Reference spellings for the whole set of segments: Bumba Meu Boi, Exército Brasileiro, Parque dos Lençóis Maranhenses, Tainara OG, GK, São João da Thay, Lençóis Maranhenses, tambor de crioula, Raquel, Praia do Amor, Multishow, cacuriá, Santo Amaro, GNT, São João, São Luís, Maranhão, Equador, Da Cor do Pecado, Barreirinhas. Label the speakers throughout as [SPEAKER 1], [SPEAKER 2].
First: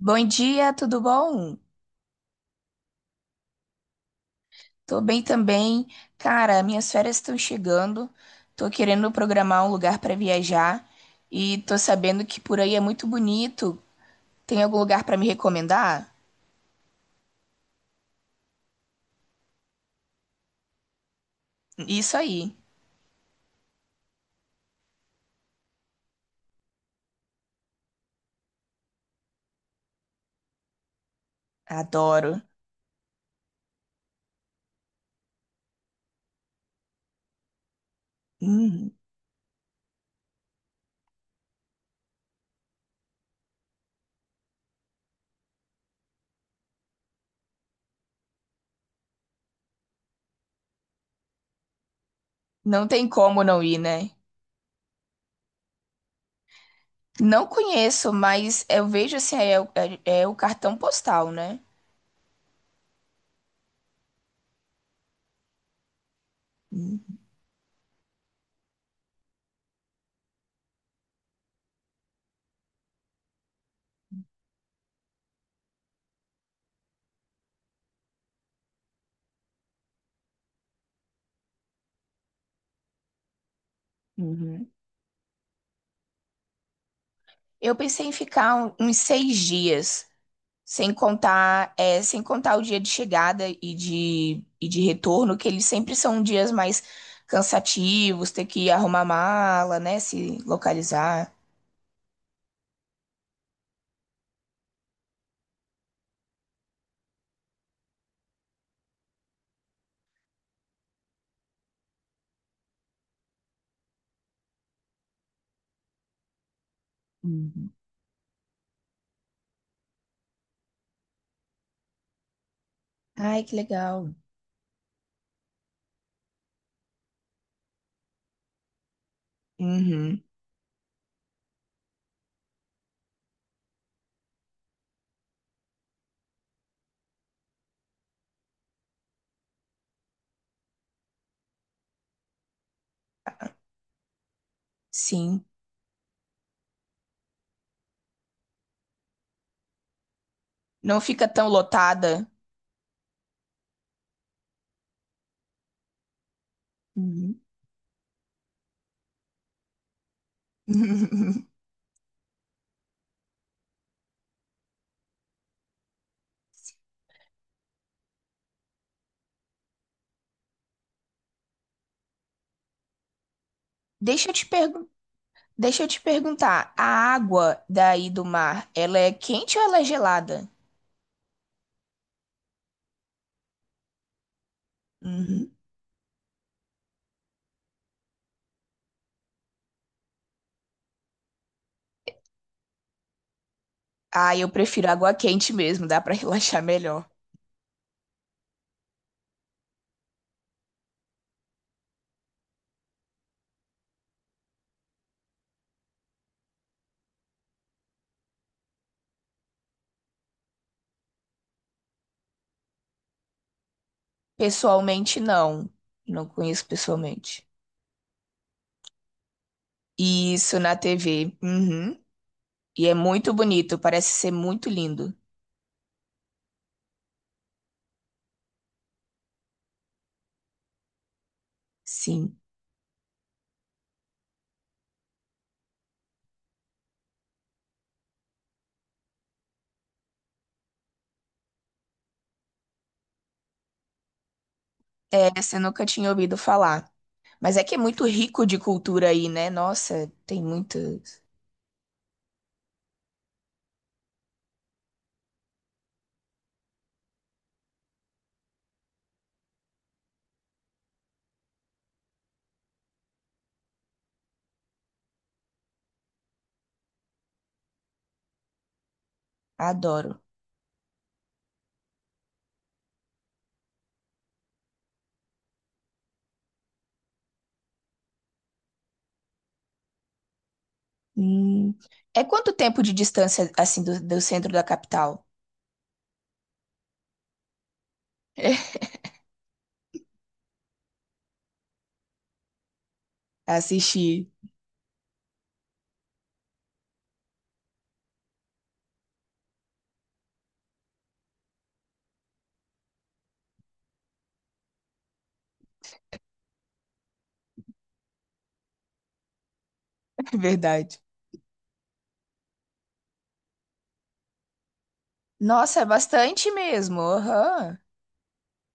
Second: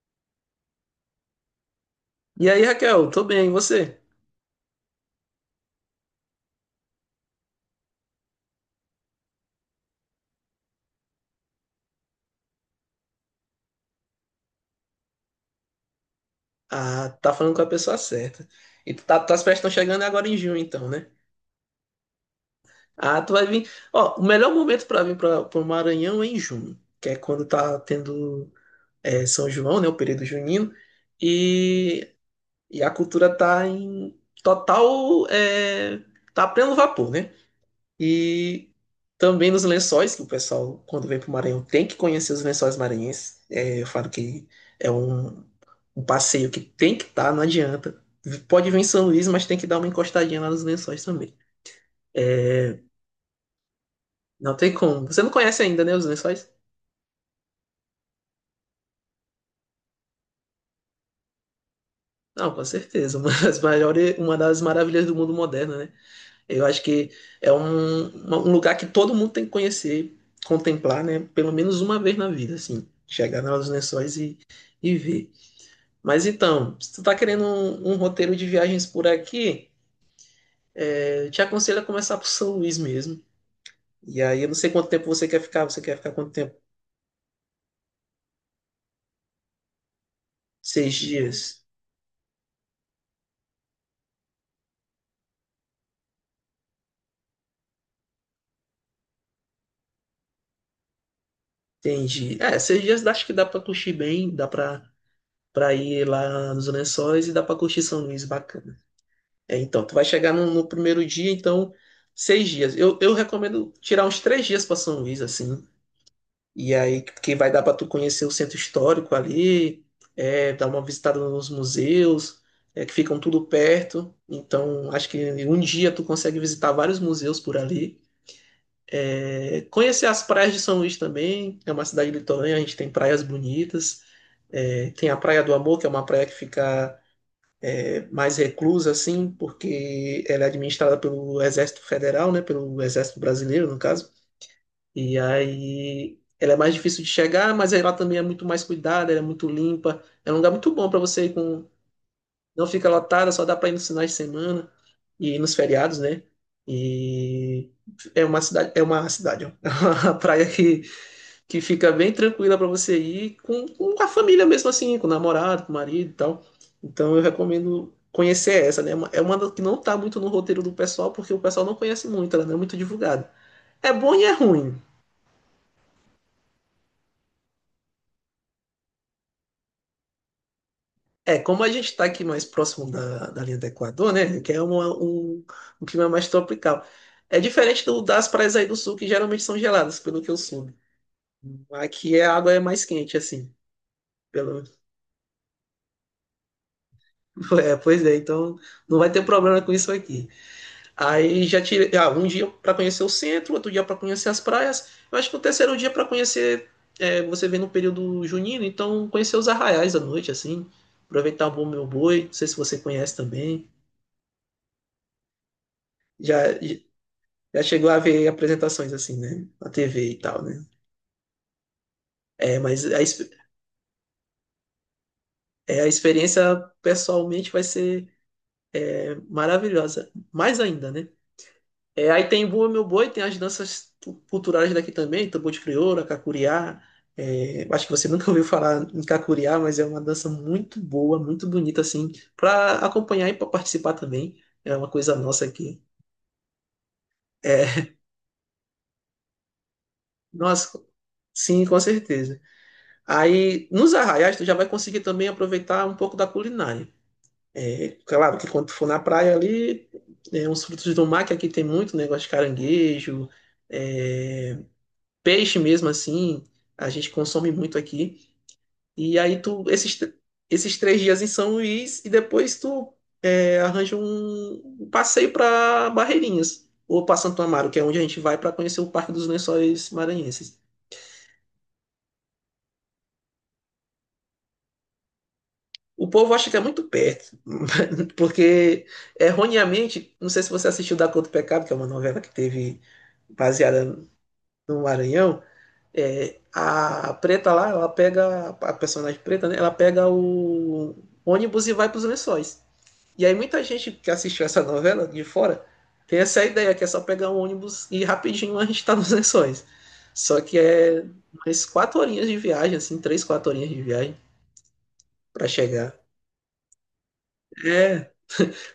[SPEAKER 1] Bom dia, tudo bom?
[SPEAKER 2] E aí, Raquel, tô bem, e você?
[SPEAKER 1] Tô bem também. Cara, minhas férias estão chegando. Tô querendo programar um lugar pra viajar e tô sabendo que por aí é muito bonito. Tem algum lugar pra me recomendar?
[SPEAKER 2] Ah, tá falando com a pessoa certa. E tuas festas estão chegando agora em junho, então, né?
[SPEAKER 1] Isso aí.
[SPEAKER 2] Ah, tu vai vir. Ó, o melhor momento pra vir pro Maranhão é em junho, que é quando tá tendo São João, né? O período junino. E,
[SPEAKER 1] Adoro.
[SPEAKER 2] e a cultura tá em total. Tá a pleno vapor, né? E
[SPEAKER 1] Hum.
[SPEAKER 2] também nos lençóis, que o pessoal, quando vem para o Maranhão, tem que conhecer os lençóis maranhenses. Eu falo que é um passeio que tem que estar, não adianta. Pode vir em São Luís, mas tem que dar uma encostadinha lá nos lençóis também. É,
[SPEAKER 1] Não tem como não ir, né?
[SPEAKER 2] Não tem como. Você não conhece ainda, né, os lençóis?
[SPEAKER 1] Não conheço, mas eu vejo assim, é o cartão postal, né?
[SPEAKER 2] Não, com certeza. Uma das maiores, uma das maravilhas do mundo moderno, né? Eu acho que um lugar que todo mundo tem que conhecer, contemplar, né? Pelo menos uma vez na vida, assim. Chegar nos lençóis e ver. Mas então, se tu tá querendo um roteiro de viagens por aqui, eu te aconselho a começar por São Luís mesmo. E aí eu não sei
[SPEAKER 1] Uhum.
[SPEAKER 2] quanto tempo você quer ficar. Você quer ficar quanto tempo?
[SPEAKER 1] Eu pensei em ficar uns 6 dias. Sem
[SPEAKER 2] 6 dias.
[SPEAKER 1] contar, é, sem contar o dia de chegada e de retorno, que eles sempre são dias mais cansativos, ter que arrumar mala, né? Se localizar.
[SPEAKER 2] Entendi. Seis dias acho que dá pra curtir bem, dá pra ir lá nos Lençóis e dá pra curtir São Luís, bacana. Então, tu vai chegar no primeiro dia, então, 6 dias. Eu recomendo tirar uns 3 dias pra São Luís, assim. E aí, que vai dar
[SPEAKER 1] Uhum.
[SPEAKER 2] para tu conhecer o centro histórico ali, dar uma visitada nos museus, que ficam
[SPEAKER 1] Ai,
[SPEAKER 2] tudo
[SPEAKER 1] que
[SPEAKER 2] perto.
[SPEAKER 1] legal.
[SPEAKER 2] Então, acho que em um dia tu consegue visitar vários museus por ali. Conhecer as
[SPEAKER 1] Uhum,
[SPEAKER 2] praias de São Luís também, é uma cidade litorânea, a gente tem praias bonitas. Tem a Praia do Amor, que é uma praia que fica mais reclusa, assim, porque ela é administrada pelo Exército Federal, né, pelo Exército Brasileiro, no caso. E
[SPEAKER 1] sim.
[SPEAKER 2] aí ela é mais difícil de chegar, mas ela também é muito mais cuidada, ela é muito limpa. É um lugar muito bom para
[SPEAKER 1] Não
[SPEAKER 2] você
[SPEAKER 1] fica
[SPEAKER 2] ir
[SPEAKER 1] tão
[SPEAKER 2] com.
[SPEAKER 1] lotada.
[SPEAKER 2] Não fica lotada, só dá para ir nos finais de semana e nos feriados, né?
[SPEAKER 1] Uhum.
[SPEAKER 2] E é uma cidade, ó. É uma praia que, que fica bem tranquila para você ir com a família mesmo assim, com o namorado, com o marido e tal. Então eu recomendo conhecer essa, né? É uma das que não tá muito no roteiro do pessoal, porque o pessoal não conhece muito, ela não é muito divulgada. É bom e
[SPEAKER 1] Deixa
[SPEAKER 2] é
[SPEAKER 1] eu te
[SPEAKER 2] ruim.
[SPEAKER 1] pergun- Deixa eu te perguntar, a água daí do mar, ela é quente ou ela é gelada?
[SPEAKER 2] Como a gente está aqui mais próximo da linha do Equador, né? Que é uma- um,
[SPEAKER 1] Uhum.
[SPEAKER 2] um clima mais tropical. É diferente das praias aí do sul, que geralmente são geladas, pelo que eu soube. Aqui a água é mais quente, assim.
[SPEAKER 1] Ah, eu
[SPEAKER 2] Pelo.
[SPEAKER 1] prefiro água quente mesmo, dá pra relaxar melhor.
[SPEAKER 2] Pois é, então não vai ter problema com isso aqui. Aí já tirei. Ah, um dia para conhecer o centro, outro dia para conhecer as praias. Eu acho que o terceiro dia para conhecer. Você vem no período junino, então conhecer os arraiais à noite, assim. Aproveitar o bom meu boi. Não sei se você conhece também.
[SPEAKER 1] Pessoalmente, não. Não
[SPEAKER 2] Já.
[SPEAKER 1] conheço pessoalmente.
[SPEAKER 2] Já chegou a ver apresentações assim, né? Na TV e tal,
[SPEAKER 1] Isso
[SPEAKER 2] né?
[SPEAKER 1] na TV. Uhum.
[SPEAKER 2] Mas
[SPEAKER 1] E é muito bonito, parece ser muito lindo.
[SPEAKER 2] a experiência pessoalmente vai ser maravilhosa. Mais ainda, né? Aí
[SPEAKER 1] Sim.
[SPEAKER 2] tem Bumba Meu Boi, tem as danças culturais daqui também, tambor de crioula, cacuriá. Acho que você nunca ouviu falar em cacuriá, mas é uma dança muito boa, muito bonita, assim, para acompanhar e para participar também. É uma coisa
[SPEAKER 1] É,
[SPEAKER 2] nossa
[SPEAKER 1] essa eu
[SPEAKER 2] aqui.
[SPEAKER 1] nunca tinha ouvido falar. Mas é que é
[SPEAKER 2] É,
[SPEAKER 1] muito rico de cultura aí, né? Nossa, tem muito.
[SPEAKER 2] nossa, sim, com certeza. Aí, nos arraiais, tu já vai conseguir também aproveitar um pouco da culinária. É claro que quando tu for na praia ali, uns frutos do mar, que aqui tem muito né, negócio de caranguejo, é, peixe mesmo assim, a gente consome muito aqui. E aí
[SPEAKER 1] Adoro.
[SPEAKER 2] esses três dias em São Luís, e depois tu arranja um passeio para Barreirinhas, ou para Santo Amaro, que é onde a gente vai para conhecer o Parque dos Lençóis Maranhenses.
[SPEAKER 1] Hum. É quanto tempo de distância, assim, do centro da capital?
[SPEAKER 2] O povo acha que é muito perto, porque erroneamente, não sei se você assistiu Da Cor do Pecado, que é uma novela que teve baseada
[SPEAKER 1] Assistir.
[SPEAKER 2] no Maranhão, a preta lá, ela pega, a personagem preta, né, ela pega o ônibus e vai para os lençóis. E aí muita gente que assistiu essa novela de fora tem essa ideia que é só pegar um ônibus e rapidinho a gente está nos lençóis.
[SPEAKER 1] É
[SPEAKER 2] Só que
[SPEAKER 1] verdade.
[SPEAKER 2] é umas 4 horinhas de viagem, assim, 3, 4 horinhas de viagem para
[SPEAKER 1] Nossa, é
[SPEAKER 2] chegar.
[SPEAKER 1] bastante mesmo. Aham.
[SPEAKER 2] É,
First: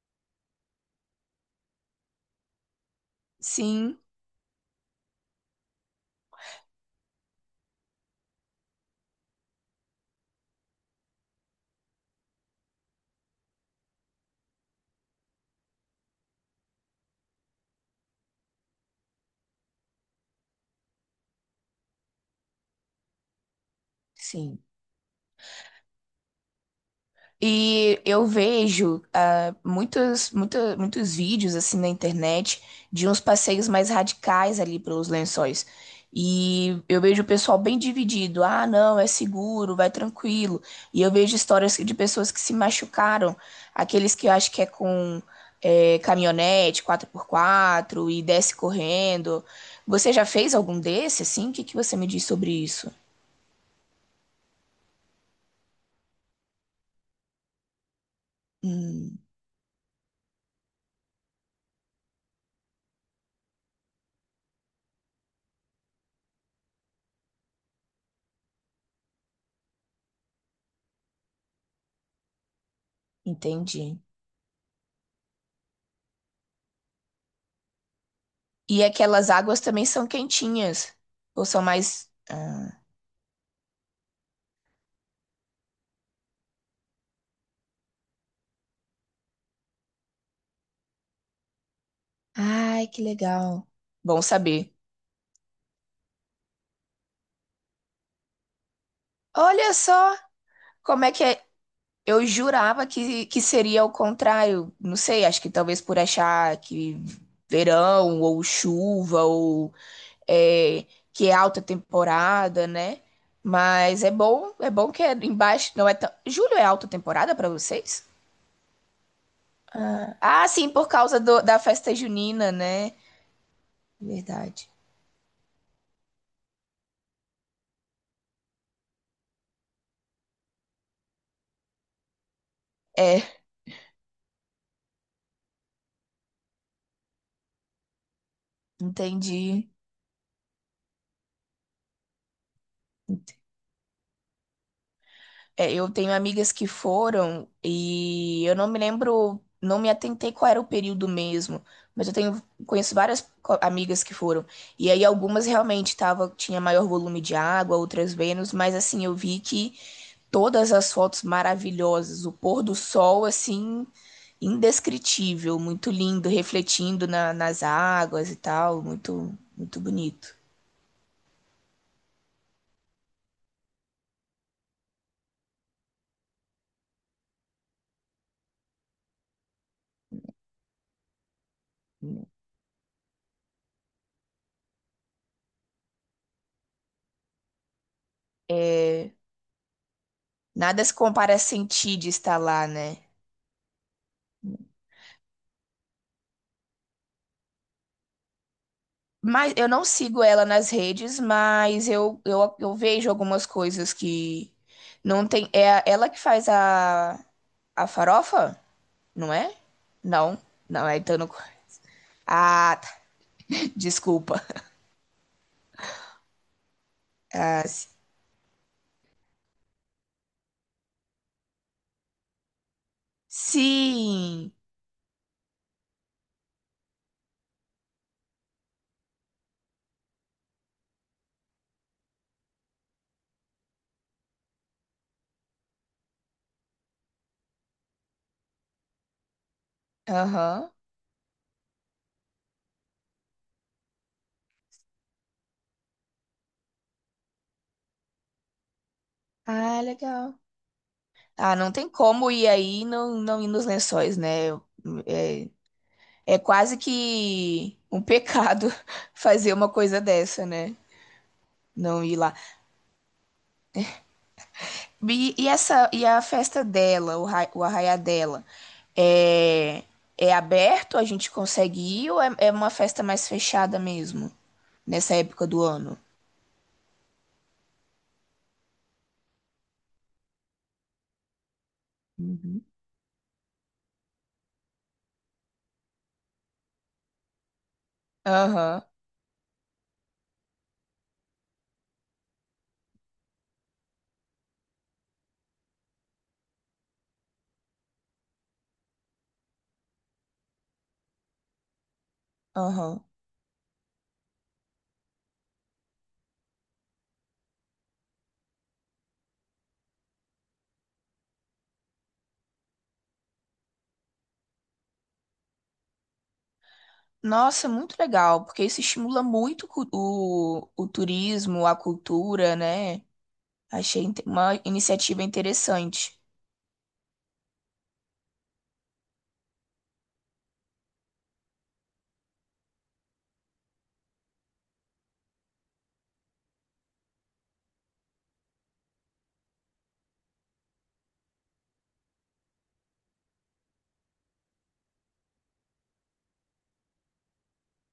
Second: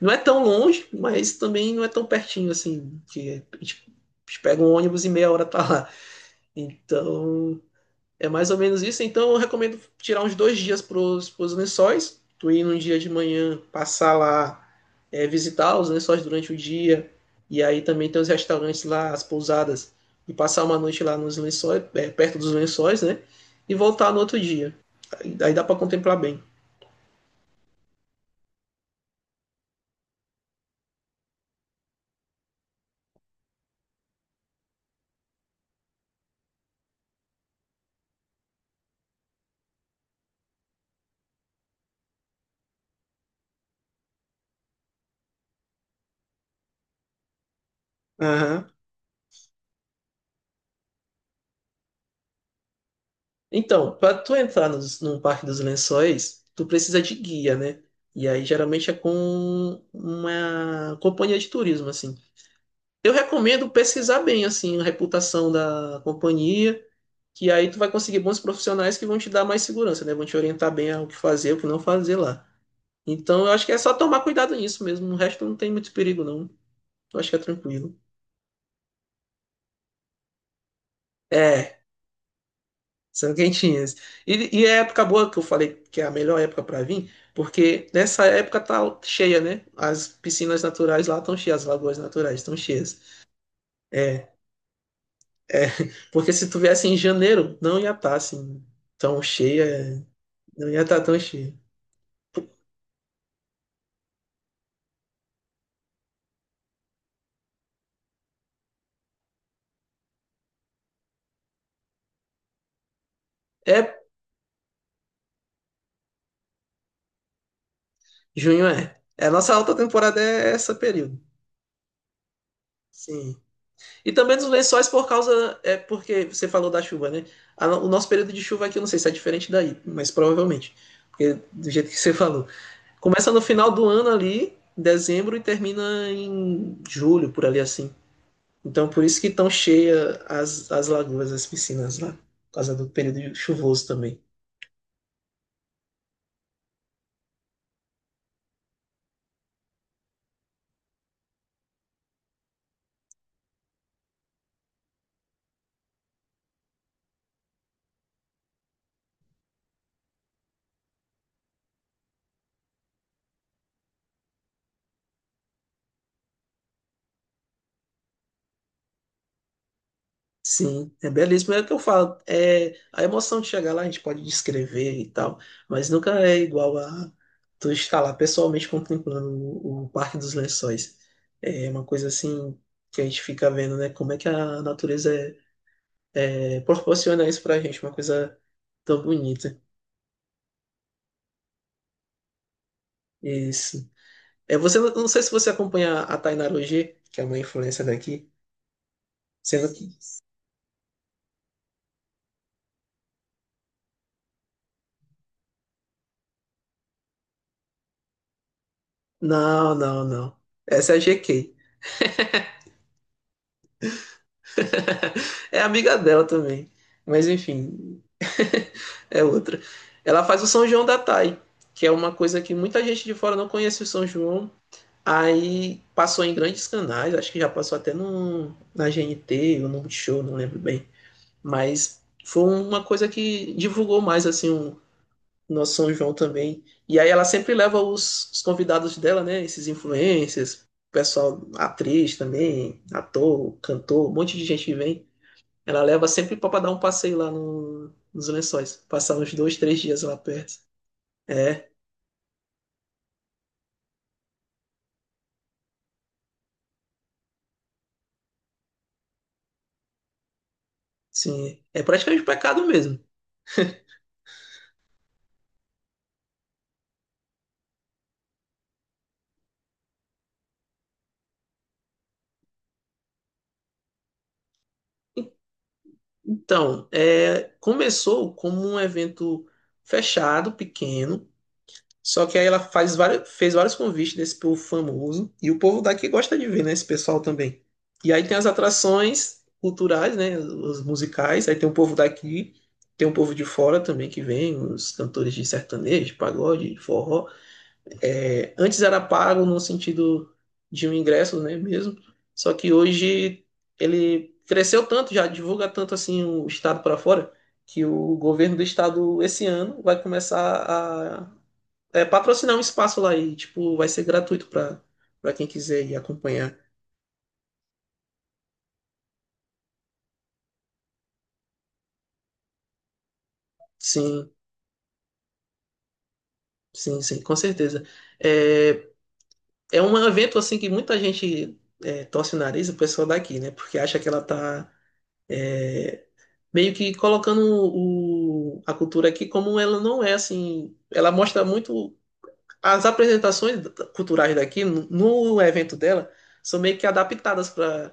[SPEAKER 2] Não é tão longe, mas também não é tão pertinho assim, que a gente
[SPEAKER 1] Sim,
[SPEAKER 2] pega um ônibus e meia hora tá lá. Então, é mais ou menos isso. Então, eu recomendo tirar uns 2 dias pros lençóis. Tu ir num dia de manhã, passar lá, visitar os lençóis durante o dia. E aí também tem os restaurantes lá, as pousadas. E passar uma noite lá nos lençóis, perto dos lençóis, né? E voltar no outro
[SPEAKER 1] sim.
[SPEAKER 2] dia. Aí dá para contemplar bem.
[SPEAKER 1] E eu vejo muitos, muitos vídeos assim na internet de uns passeios mais radicais ali pelos Lençóis. E eu vejo o pessoal bem dividido. Ah, não, é seguro, vai tranquilo. E eu vejo histórias de pessoas que se machucaram, aqueles que eu acho que é com caminhonete 4x4 e desce
[SPEAKER 2] Aham.
[SPEAKER 1] correndo. Você já fez algum desse assim? O que que você me diz sobre isso?
[SPEAKER 2] Então, para tu entrar num Parque dos Lençóis, tu precisa de guia, né? E aí geralmente é com uma companhia de turismo, assim. Eu recomendo pesquisar bem, assim, a reputação da companhia, que aí tu vai conseguir bons profissionais que vão te dar mais segurança, né? Vão te orientar bem ao que fazer, o que não fazer lá. Então, eu acho que é só
[SPEAKER 1] Entendi.
[SPEAKER 2] tomar cuidado nisso mesmo. O resto não tem muito perigo, não. Eu acho que é tranquilo.
[SPEAKER 1] E aquelas águas também são quentinhas. Ou são
[SPEAKER 2] É,
[SPEAKER 1] mais. Ah.
[SPEAKER 2] são quentinhas. E é a época boa que eu falei que é a melhor época para vir, porque nessa época tá cheia, né? As piscinas naturais lá estão cheias, as lagoas naturais estão
[SPEAKER 1] Ai, que
[SPEAKER 2] cheias.
[SPEAKER 1] legal. Bom
[SPEAKER 2] É,
[SPEAKER 1] saber.
[SPEAKER 2] é, porque se tu viesse em janeiro, não ia estar assim tão
[SPEAKER 1] Olha
[SPEAKER 2] cheia,
[SPEAKER 1] só
[SPEAKER 2] não ia estar
[SPEAKER 1] como é
[SPEAKER 2] tão
[SPEAKER 1] que é.
[SPEAKER 2] cheia.
[SPEAKER 1] Eu jurava que seria o contrário. Não sei, acho que talvez por achar que verão ou chuva ou é, que é alta temporada, né?
[SPEAKER 2] É,
[SPEAKER 1] Mas é bom que é embaixo. Não é tão... Julho é alta temporada para vocês?
[SPEAKER 2] junho é. É, a nossa alta
[SPEAKER 1] Ah,
[SPEAKER 2] temporada
[SPEAKER 1] Ah,
[SPEAKER 2] é
[SPEAKER 1] sim,
[SPEAKER 2] esse
[SPEAKER 1] por
[SPEAKER 2] período.
[SPEAKER 1] causa da festa junina, né?
[SPEAKER 2] Sim. E também dos
[SPEAKER 1] Verdade.
[SPEAKER 2] lençóis por causa, é porque você falou da chuva, né? A no- O nosso período de chuva aqui, eu não sei se é diferente daí, mas provavelmente. Porque do jeito que você falou. Começa no
[SPEAKER 1] É.
[SPEAKER 2] final do ano ali, em dezembro, e termina em julho, por ali assim. Então, por isso que estão
[SPEAKER 1] Entendi.
[SPEAKER 2] cheias as lagoas, as piscinas lá, por causa do período chuvoso também.
[SPEAKER 1] É, eu tenho amigas que foram e eu não me lembro, não me atentei qual era o período mesmo, mas eu tenho conheço várias amigas que foram. E aí algumas realmente tinha maior volume de água, outras menos, mas assim, eu vi que todas as fotos maravilhosas, o pôr do sol assim indescritível, muito lindo, refletindo nas águas e tal, muito muito bonito.
[SPEAKER 2] Sim, é belíssimo. É o que eu falo. A emoção de chegar lá a gente pode descrever e tal, mas nunca é igual a tu estar lá pessoalmente contemplando o Parque dos Lençóis. É uma coisa assim que a gente fica vendo, né? Como é que a natureza é, proporciona isso pra gente, uma coisa tão
[SPEAKER 1] É,
[SPEAKER 2] bonita.
[SPEAKER 1] nada se compara a sentir de estar lá, né?
[SPEAKER 2] Isso. É, você não não sei se você acompanha a Tainara OG, que é uma influencer daqui,
[SPEAKER 1] Mas eu
[SPEAKER 2] sendo
[SPEAKER 1] não
[SPEAKER 2] que.
[SPEAKER 1] sigo ela nas redes, mas eu vejo algumas coisas que não tem. Ela que faz a farofa, não é?
[SPEAKER 2] Não, não, não.
[SPEAKER 1] Não, não
[SPEAKER 2] Essa
[SPEAKER 1] é
[SPEAKER 2] é a
[SPEAKER 1] então.
[SPEAKER 2] GK.
[SPEAKER 1] Ah, tá. Desculpa.
[SPEAKER 2] É amiga dela também. Mas
[SPEAKER 1] Ah,
[SPEAKER 2] enfim, é outra. Ela faz o São João da Thay, que é uma coisa que muita gente de fora não conhece o São João.
[SPEAKER 1] sim.
[SPEAKER 2] Aí passou em grandes canais, acho que já passou até na GNT ou no Multishow, não lembro bem. Mas foi uma coisa que divulgou mais assim no São João também. E aí ela sempre leva os convidados dela, né? Esses influencers,
[SPEAKER 1] Aham.
[SPEAKER 2] pessoal, atriz também, ator, cantor, um monte de gente que vem. Ela leva sempre para dar um passeio lá nos Lençóis, passar uns dois, três
[SPEAKER 1] Ah,
[SPEAKER 2] dias lá
[SPEAKER 1] legal.
[SPEAKER 2] perto.
[SPEAKER 1] Ah,
[SPEAKER 2] É,
[SPEAKER 1] não tem como ir aí e não, não ir nos lençóis, né? É, é quase que um pecado fazer uma coisa dessa, né?
[SPEAKER 2] sim, é
[SPEAKER 1] Não ir
[SPEAKER 2] praticamente um
[SPEAKER 1] lá.
[SPEAKER 2] pecado mesmo.
[SPEAKER 1] E essa, e a festa dela, o arraiá dela, é, é aberto? A gente consegue ir ou é uma festa mais fechada mesmo, nessa
[SPEAKER 2] E-
[SPEAKER 1] época do ano?
[SPEAKER 2] Então, começou como um evento fechado, pequeno. Só que aí ela
[SPEAKER 1] Uhum.
[SPEAKER 2] faz vários, fez vários convites desse povo famoso e o povo daqui gosta de ver, né, esse pessoal também. E aí tem as
[SPEAKER 1] Aham,
[SPEAKER 2] atrações culturais, né, os musicais, aí tem o povo daqui, tem o povo de fora também que vem, os cantores de sertanejo, de pagode, de forró. Antes era pago no sentido de um ingresso, né, mesmo. Só que
[SPEAKER 1] aham.
[SPEAKER 2] hoje ele cresceu tanto, já divulga tanto assim o estado para fora, que o governo do estado esse ano vai começar a patrocinar um espaço lá e, tipo, vai ser gratuito para quem quiser ir acompanhar.
[SPEAKER 1] Nossa, muito legal, porque isso estimula muito o turismo, a cultura, né? Achei
[SPEAKER 2] Sim,
[SPEAKER 1] uma iniciativa interessante.
[SPEAKER 2] sim, sim, com certeza. É, é um evento, assim, que muita gente torce o nariz, o pessoal daqui, né? Porque acha que ela tá meio que colocando a cultura aqui como ela não é, assim. Ela mostra muito. As apresentações culturais daqui, no evento dela, são meio que adaptadas para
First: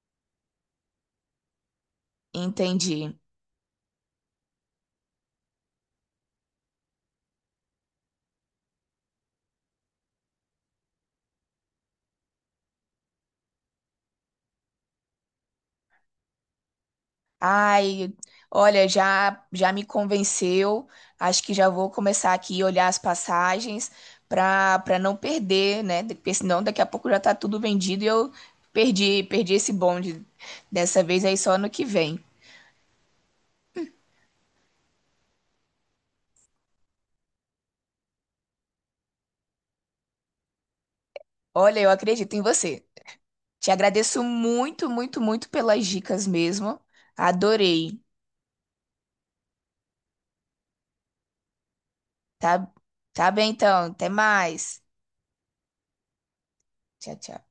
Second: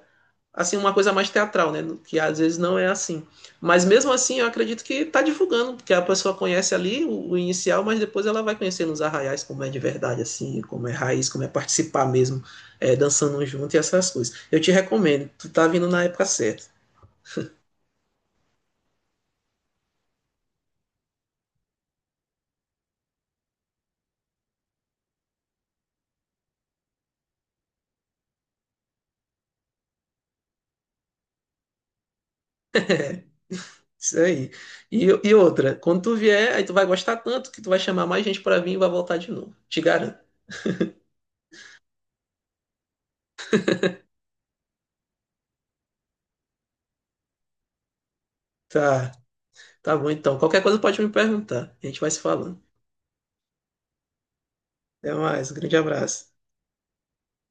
[SPEAKER 2] assim uma coisa mais teatral, né? Que às vezes não é
[SPEAKER 1] Entendi.
[SPEAKER 2] assim. Mas mesmo assim, eu acredito que tá divulgando, porque a pessoa conhece ali o inicial, mas depois ela vai conhecendo os arraiais como é de verdade, assim, como é raiz, como é participar mesmo, dançando junto e essas coisas. Eu te recomendo, tu tá vindo na época certa.
[SPEAKER 1] Ai, olha, já já me convenceu. Acho que já vou começar aqui a olhar as passagens para não perder, né? Porque senão daqui a pouco já tá tudo vendido e eu perdi esse bonde dessa vez aí só no que vem.
[SPEAKER 2] Isso aí. E outra, quando tu vier, aí tu vai gostar tanto que tu vai chamar mais gente para vir e vai voltar de novo. Te garanto.
[SPEAKER 1] Olha, eu acredito em você. Te agradeço muito, muito, muito pelas dicas mesmo. Adorei.
[SPEAKER 2] Tá, tá bom então. Qualquer coisa pode me perguntar. A gente vai se falando.
[SPEAKER 1] Tá, tá bem então. Até mais.
[SPEAKER 2] Até mais, um grande abraço.
[SPEAKER 1] Tchau, tchau.